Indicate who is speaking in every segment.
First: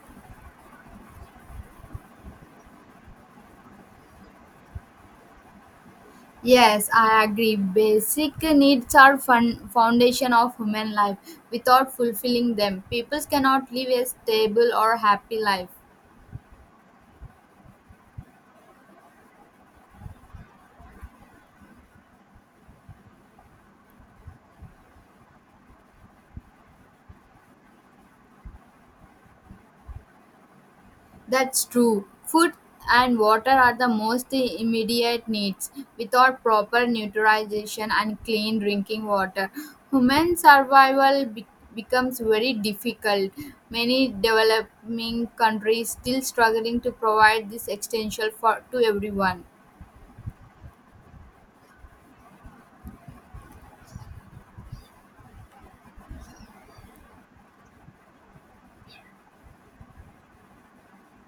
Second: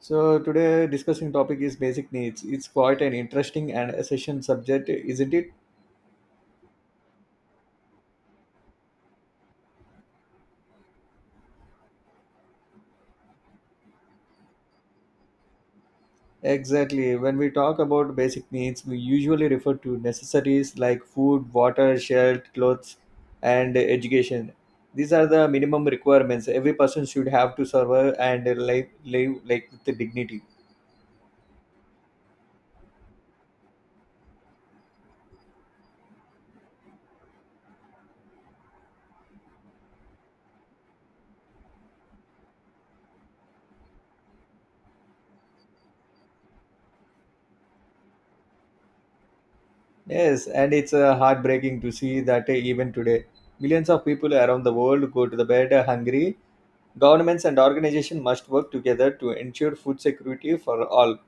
Speaker 1: So today discussing topic is basic needs. It's quite an interesting and essential subject, isn't it?
Speaker 2: Yes, I agree. Basic needs are foundation of human life. Without fulfilling them, people cannot live a stable or happy life.
Speaker 1: Exactly. When we talk about basic needs, we usually refer to necessities like food, water, shelter, clothes, and education. These are the minimum requirements every person should have to survive and live like with dignity.
Speaker 2: That's true. Food and water are the most immediate needs. Without proper nutrition and clean drinking water, human becomes very difficult. Many developing countries still struggling to provide this essential for to everyone.
Speaker 1: Yes, and it's heartbreaking to see that even today, millions of people around the world go to the bed hungry. Governments and organizations must work together to ensure food security for all.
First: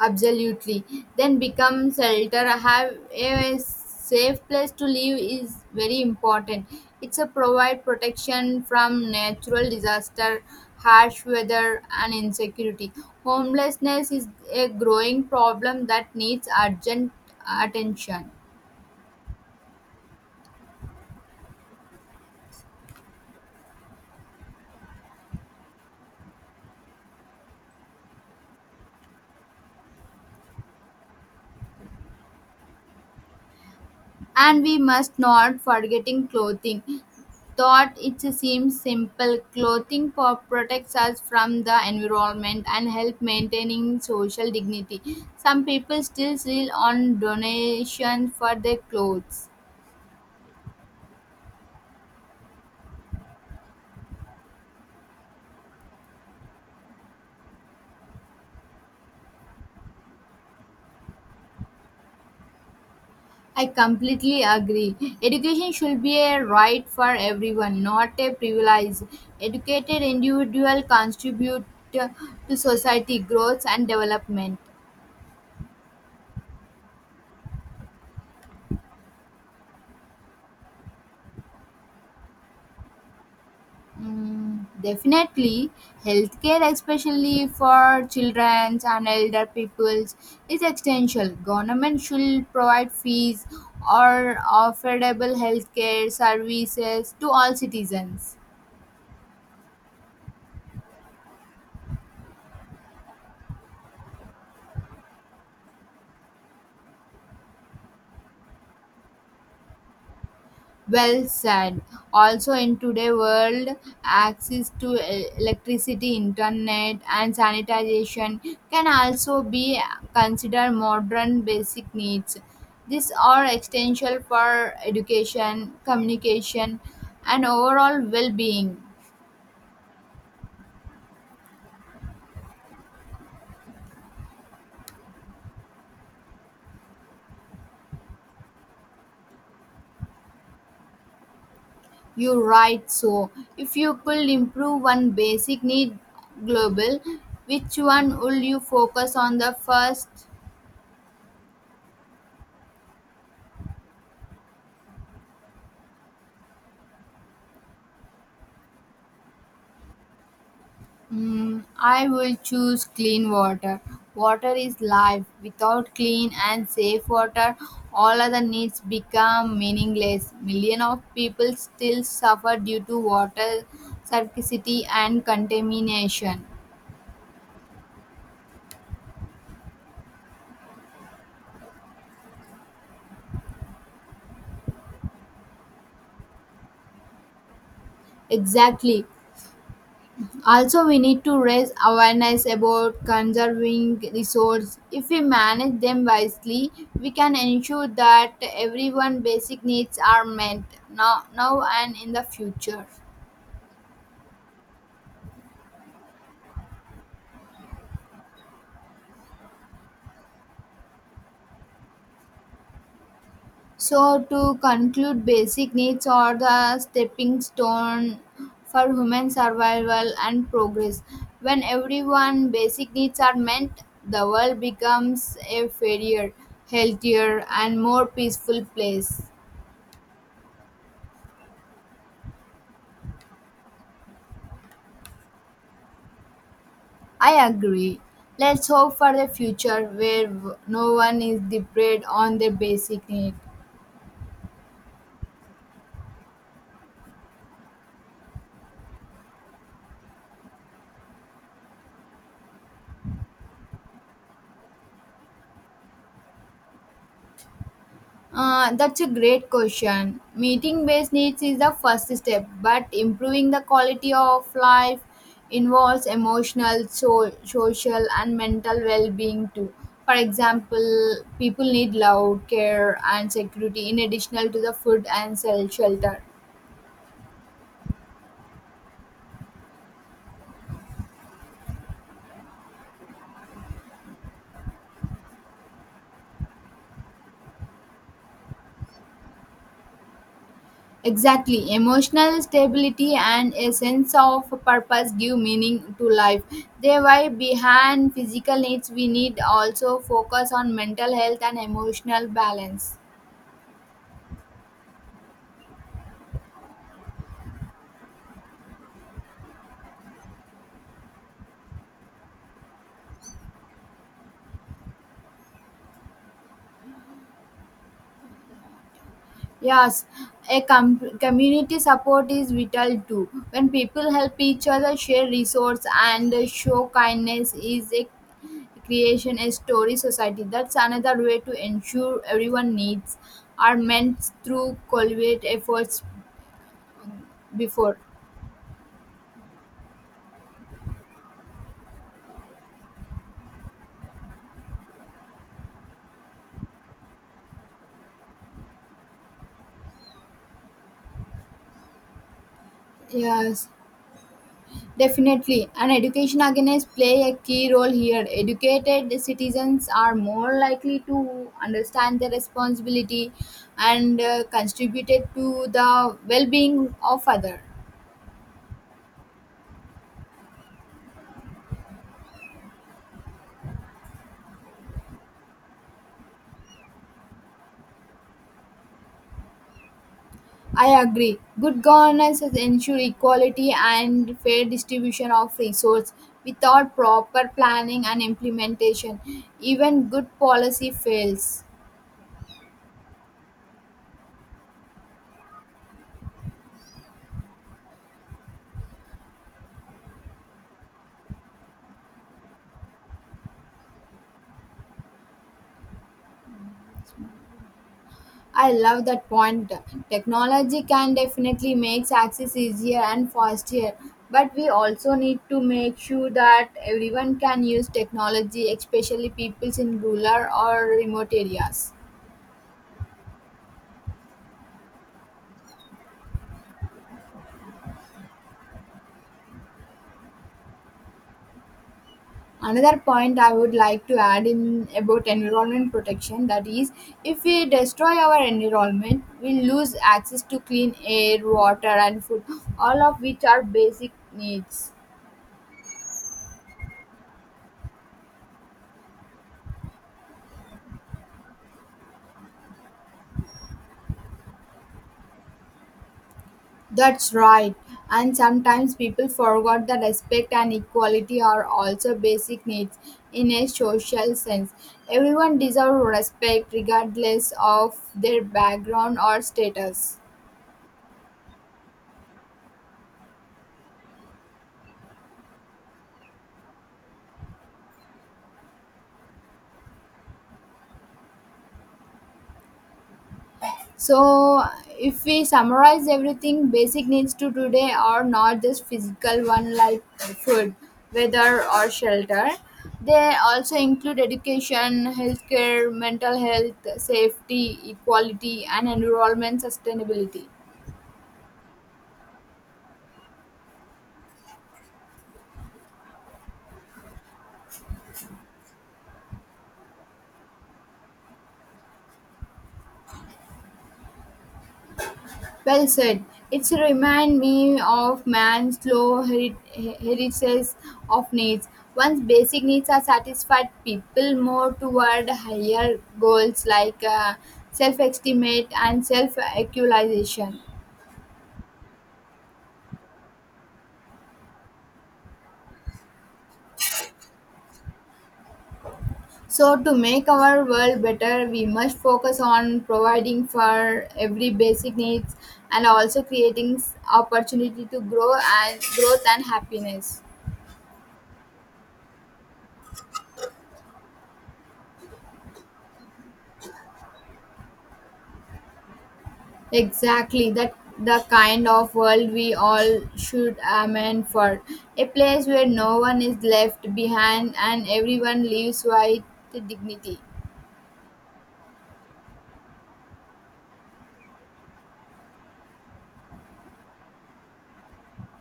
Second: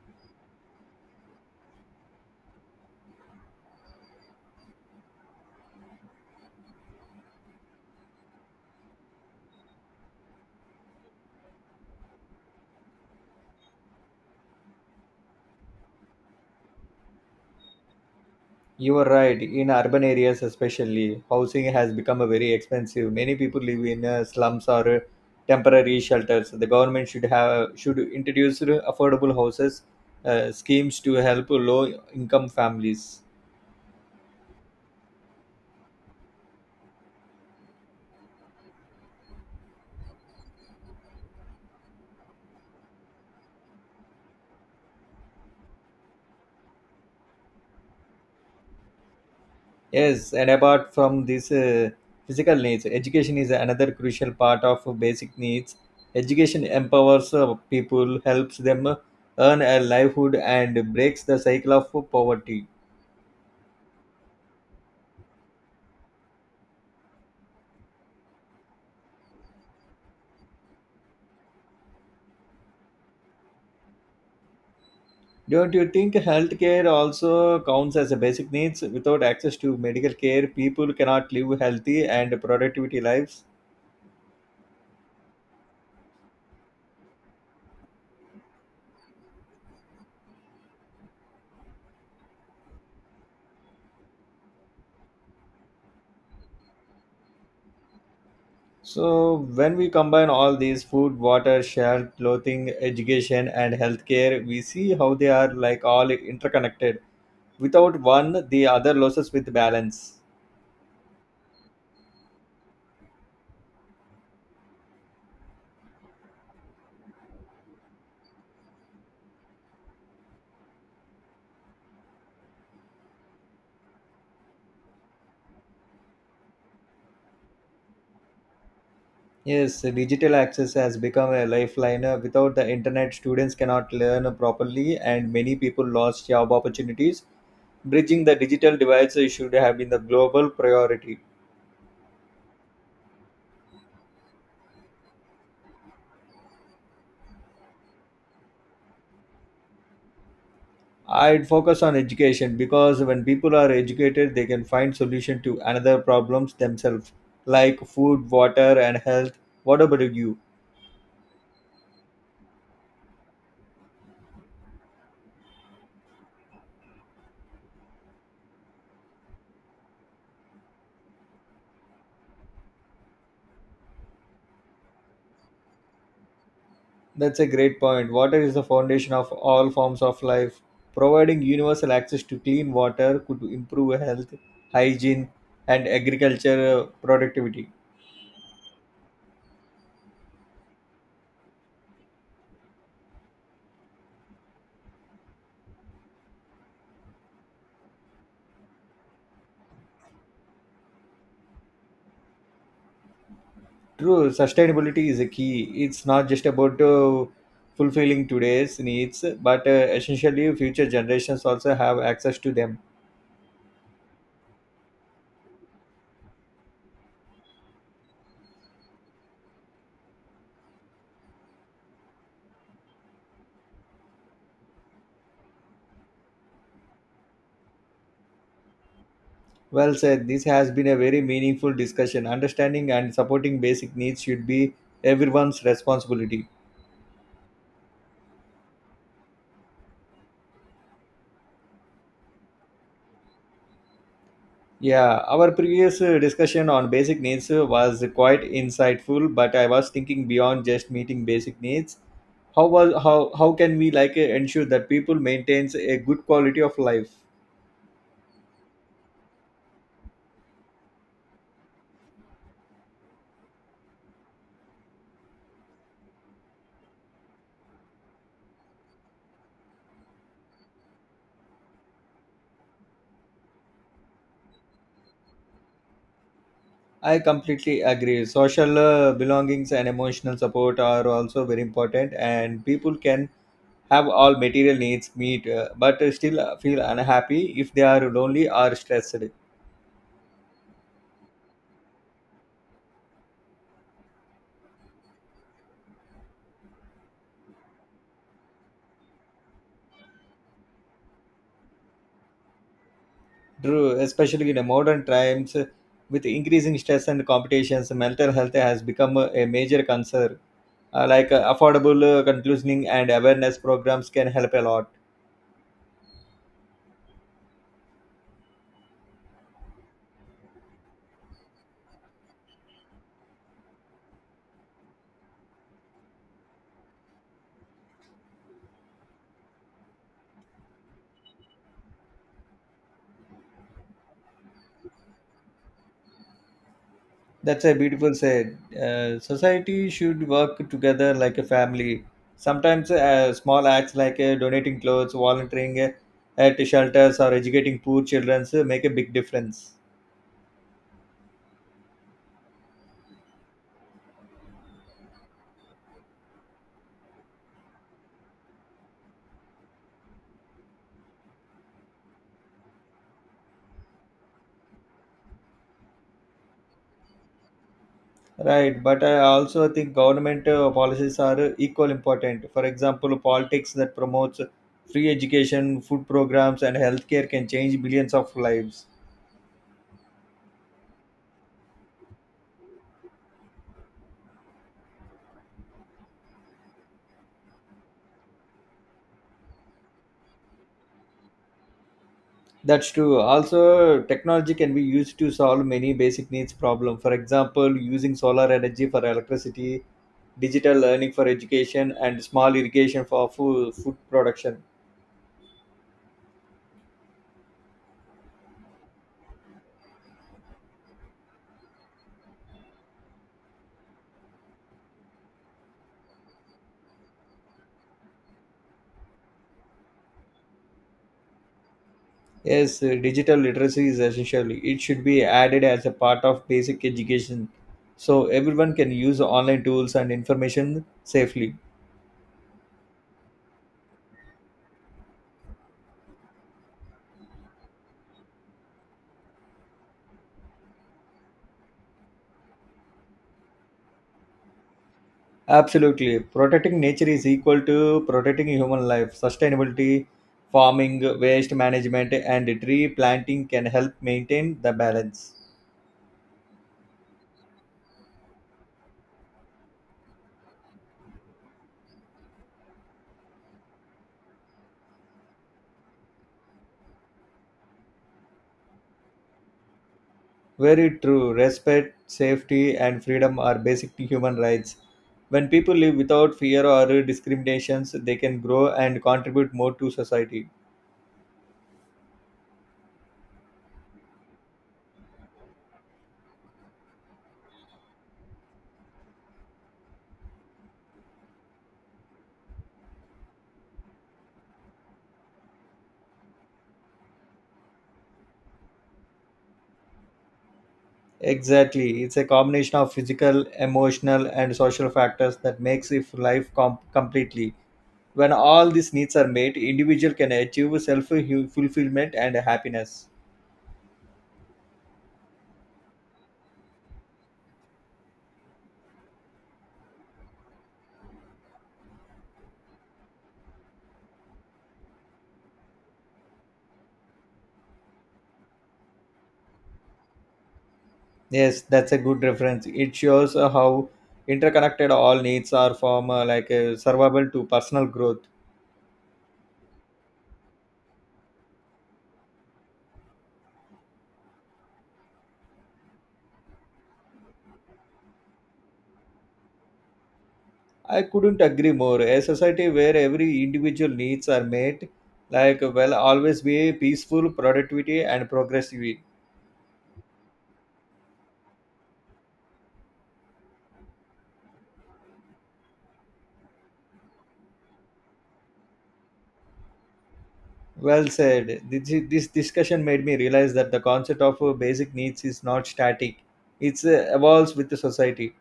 Speaker 2: Absolutely. Then become shelter. Have a safe place to live is very important. It's a provide protection from natural disaster, harsh weather, and insecurity. Homelessness is a growing problem that needs urgent attention.
Speaker 1: You are right. In urban areas, especially, housing has become a very expensive. Many people live in slums or temporary shelters. The government should introduce affordable houses schemes to help low-income families.
Speaker 2: And we must not forgetting clothing. Thought it seems simple clothing protects us from the environment and help maintaining social dignity. Some people still rely on donations for their clothes.
Speaker 1: Yes, and apart from this physical needs, education is another crucial part of basic needs. Education empowers people, helps them earn a livelihood, and breaks the cycle of poverty.
Speaker 2: I completely agree education should be a right for everyone, not a privilege. Educated individual contribute to society growth and development.
Speaker 1: Don't you think healthcare also counts as a basic needs? Without access to medical care, people cannot live healthy and productivity lives.
Speaker 2: Definitely, healthcare, especially for children and elder peoples, is essential. Government should provide fees or affordable healthcare services to all citizens.
Speaker 1: So when we combine all these food, water, shelter, clothing, education, and healthcare, we see how they are like all interconnected without one the other loses with balance.
Speaker 2: Well said. Also, in today's world, access to electricity, internet, and sanitization can also be considered modern basic needs. These are essential for education, communication, and overall well being.
Speaker 1: Yes, digital access has become a lifeline. Without the internet, students cannot learn properly, and many people lost job opportunities. Bridging the digital divide should have been the global priority.
Speaker 2: You're right. So, if you could improve one basic need global, which one will you focus on the first?
Speaker 1: I'd focus on education, because when people are educated they can find solution to another problems themselves, like food, water, and health. What about you?
Speaker 2: I will choose clean water. Water is life. Without clean and safe water, all other needs become meaningless. Millions of people still suffer due to water scarcity and contamination.
Speaker 1: That's a great point. Water is the foundation of all forms of life. Providing universal access to clean water could improve health, hygiene, and agriculture productivity.
Speaker 2: Exactly. Also, we need to raise awareness about conserving resources. If we manage them wisely, we can ensure that everyone basic needs are met now and in the future.
Speaker 1: True, sustainability is a key. It's not just about fulfilling today's needs, but essentially, future generations also have access to them.
Speaker 2: So, to conclude, basic needs are the stepping stone for human survival and progress. When everyone basic needs are met, the world becomes a fairer, healthier, and more peaceful place.
Speaker 1: Well said, this has been a very meaningful discussion. Understanding and supporting basic needs should be everyone's responsibility.
Speaker 2: I agree. Let's hope for the future where no one is deprived on their basic need.
Speaker 1: Yeah, our previous discussion on basic needs was quite insightful, but I was thinking beyond just meeting basic needs. How was how can we ensure that people maintains a good quality of life?
Speaker 2: That's a great question. Meeting based needs is the first step, but improving the quality of life involves emotional, social, and mental well being too. For example, people need love, care, and security in addition to the food and shelter.
Speaker 1: I completely agree. Social belongings and emotional support are also very important, and people can have all material needs meet, but still feel unhappy if they are lonely or stressed.
Speaker 2: Exactly. Emotional stability and a sense of purpose give meaning to life. They were behind physical needs. We need also focus on mental health and emotional balance.
Speaker 1: True, especially in the modern times, with increasing stress and competitions, mental health has become a major concern. Like affordable counseling and awareness programs can help a lot.
Speaker 2: Yes, a community support is vital too. When people help each other, share resource and show kindness is a creation, a story society. That's another way to ensure everyone needs are meant through collaborative efforts
Speaker 1: That's a
Speaker 2: before.
Speaker 1: beautiful said. Society should work together like a family. Sometimes small acts like donating clothes, volunteering at shelters, or educating poor children make a big difference.
Speaker 2: Yes, definitely. And education again is play a key role here. Educated citizens are more likely to understand their responsibility and contributed to the well-being of others.
Speaker 1: Right, but I also think government policies are equal important. For example, politics that promotes free education, food programs, and healthcare can change billions of lives.
Speaker 2: I agree. Good governance has ensure equality and fair distribution of resources. Without proper planning and implementation, even good policy fails.
Speaker 1: That's true. Also, technology can be used to solve many basic needs problem. For example, using solar energy for electricity, digital learning for education, and small irrigation for food production.
Speaker 2: I love that point. Technology can definitely make access easier and faster, but we also need to make sure that everyone can use technology, especially people in rural or remote areas.
Speaker 1: Yes, digital literacy is essential. It should be added as a part of basic education so everyone can use online tools and information safely.
Speaker 2: Another point I would like to add in about environment protection, that is, if we destroy our environment, we lose access to clean air, water, and food, all of which are basic needs.
Speaker 1: Absolutely. Protecting nature is equal to protecting human life. Sustainability, farming, waste management, and tree planting can help maintain the balance.
Speaker 2: That's right. And sometimes people forgot that respect and equality are also basic needs in a social sense. Everyone deserves respect regardless of their background or status.
Speaker 1: Very true. Respect, safety, and freedom are basic human rights. When people live without fear or discriminations, they can grow and contribute more to society.
Speaker 2: So, if we summarize everything basic needs to today are not just physical one like food, weather, or shelter. They also include education, healthcare, mental health, safety, equality, and environment sustainability.
Speaker 1: Exactly. It's a combination of physical, emotional, and social factors that makes if life com- completely. When all these needs are met, individual can achieve self-fulfillment and happiness.
Speaker 2: Well said. It's remind me of man's slow heritage of needs. Once basic needs are satisfied, people move toward higher goals like self-estimate and self-actualization.
Speaker 1: Yes, that's a good reference. It shows how interconnected all needs are from survival to personal growth.
Speaker 2: So, to make our world better, we must focus on providing for every basic needs and also creating opportunity to grow and growth and happiness.
Speaker 1: I couldn't agree more. A society where every individual needs are met, like will always be peaceful, productivity, and progressive.
Speaker 2: Exactly, that the kind of world we all should aim for. A place where no one is left behind and everyone lives with dignity.
Speaker 1: Well said. This discussion made me realize that the concept of basic needs is not static. It evolves with the society.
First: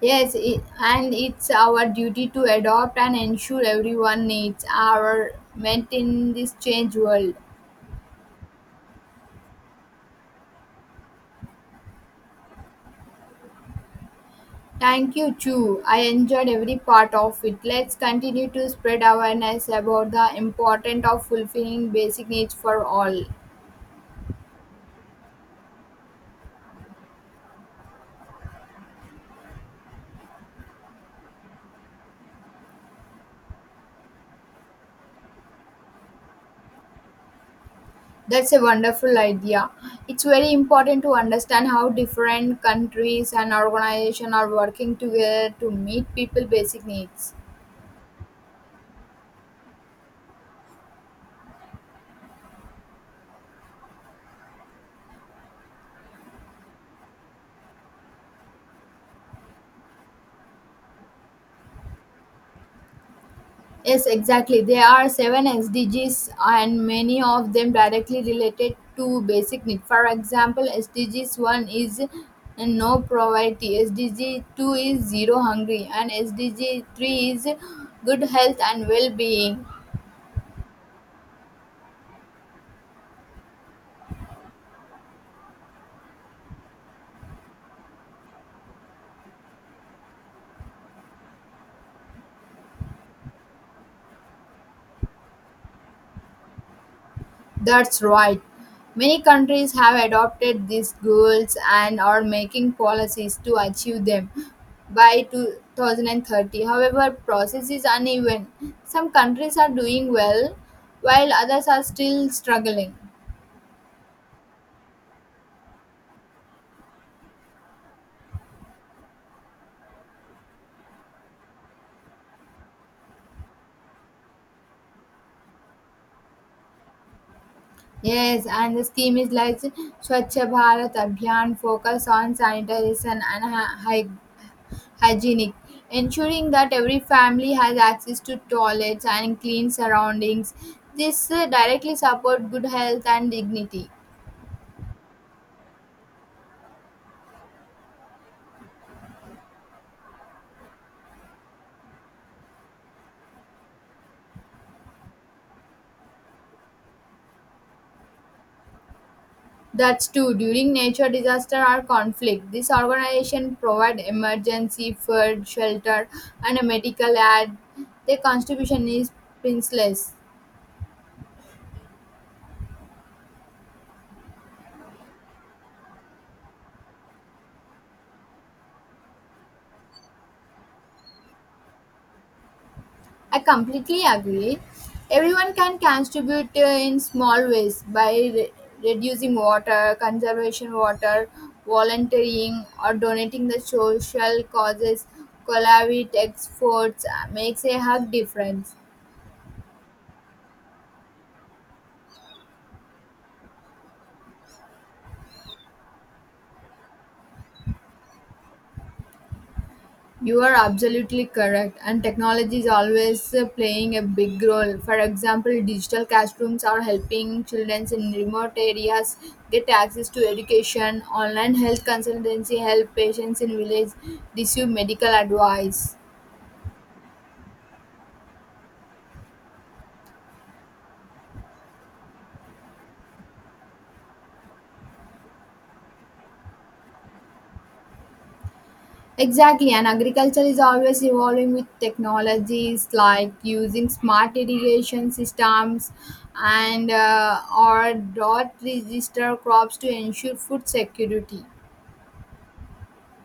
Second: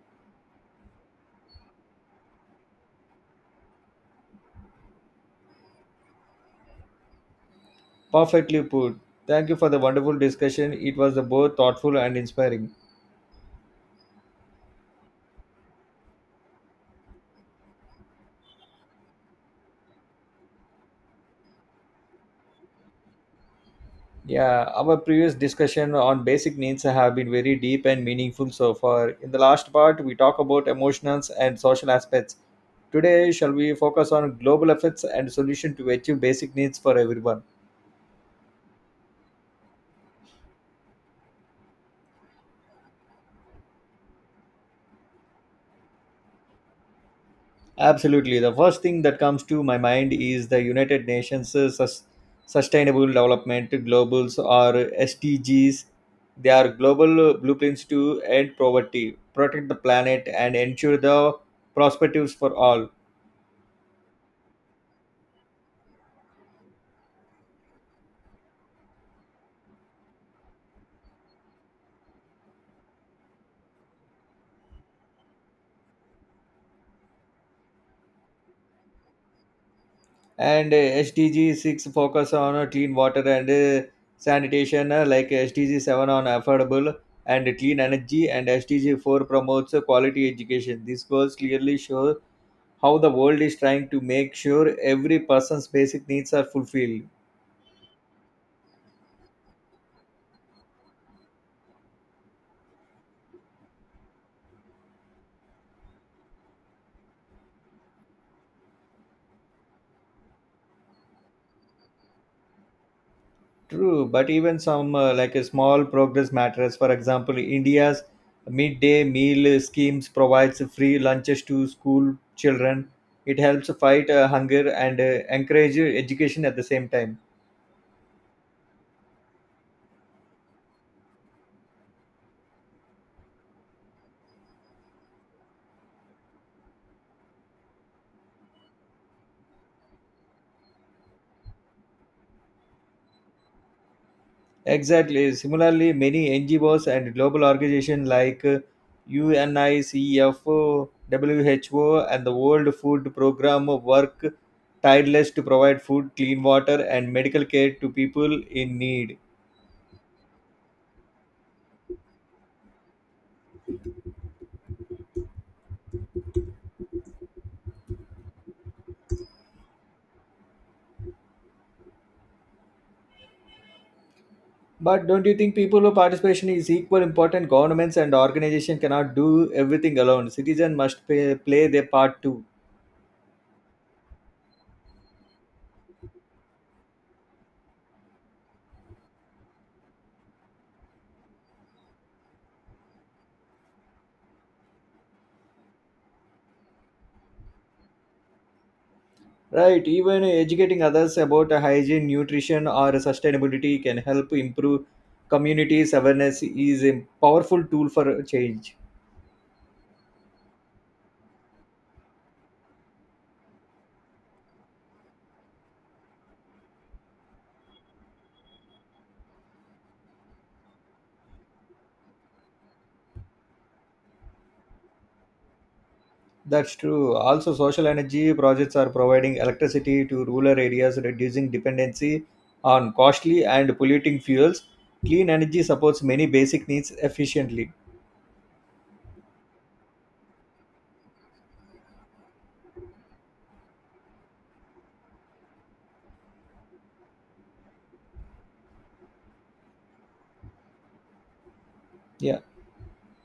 Speaker 2: Yes, it, and it's our duty to adopt and ensure everyone needs our meant in this change world.
Speaker 1: Perfectly put. Thank you for the wonderful discussion. It was both thoughtful and inspiring.
Speaker 2: Thank you, Chu. I enjoyed every part of it. Let's continue to spread awareness about the importance of fulfilling basic needs for all.
Speaker 1: Yeah, our previous discussion on basic needs have been very deep and meaningful so far. In the last part, we talk about emotions and social aspects. Today, shall we focus on global effects and solution to achieve basic needs for everyone?
Speaker 2: That's a wonderful idea. It's very important to understand how different countries and organizations are working together to meet people' basic needs.
Speaker 1: Absolutely. The first thing that comes to my mind is the United Nations Sustainable Development Globals, or SDGs. They are global blueprints to end poverty, protect the planet, and ensure the perspectives for all.
Speaker 2: Yes, exactly. There are seven SDGs, and many of them directly related to basic needs. For example, SDGs 1 is no poverty, SDG 2 is zero hungry, and SDG 3 is good health and well being.
Speaker 1: And SDG 6 focus on clean water and sanitation, like SDG 7 on affordable and clean energy, and SDG 4 promotes quality education. These goals clearly show how the world is trying to make sure every person's basic needs are fulfilled.
Speaker 2: That's right. Many countries have adopted these goals and are making policies to achieve them by 2030. However, process is uneven. Some countries are doing well while others are still struggling.
Speaker 1: True, but even some like a small progress matters. For example, india's midday meal schemes provides free lunches to school children. It helps fight hunger and encourage education at the same time.
Speaker 2: Yes, and the scheme is like Swachh Bharat Abhiyan focus on sanitation and hygienic, ensuring that every family has access to toilets and clean surroundings. This directly support good health and dignity.
Speaker 1: Exactly. Similarly, many NGOs and global organizations like UNICEF, WHO, and the World Food Program work tireless to provide food, clean water, and medical care to people in need.
Speaker 2: That's too during nature disaster or conflict. This organization provide emergency food, shelter, and medical aid. Their contribution is priceless.
Speaker 1: But don't you think people who participation is equal important? Governments and organizations cannot do everything alone. Citizens must play their part too.
Speaker 2: I completely agree. Everyone can contribute in small ways by reducing water, conservation water, volunteering, or donating the social causes. Collaborate efforts makes a hug difference.
Speaker 1: Right, even educating others about hygiene, nutrition, or sustainability can help improve communities' awareness is a powerful tool for change.
Speaker 2: You are absolutely correct, and technology is always playing a big role. For example, digital classrooms are helping children in remote areas get access to education. Online health consultancy help patients in village receive medical advice.
Speaker 1: That's true. Also, social energy projects are providing electricity to rural areas, reducing dependency on costly and polluting fuels. Clean energy supports many basic needs efficiently.
Speaker 2: Exactly, and agriculture is always evolving with technologies like using smart irrigation systems and or dot register crops to ensure food security.
Speaker 1: Yeah.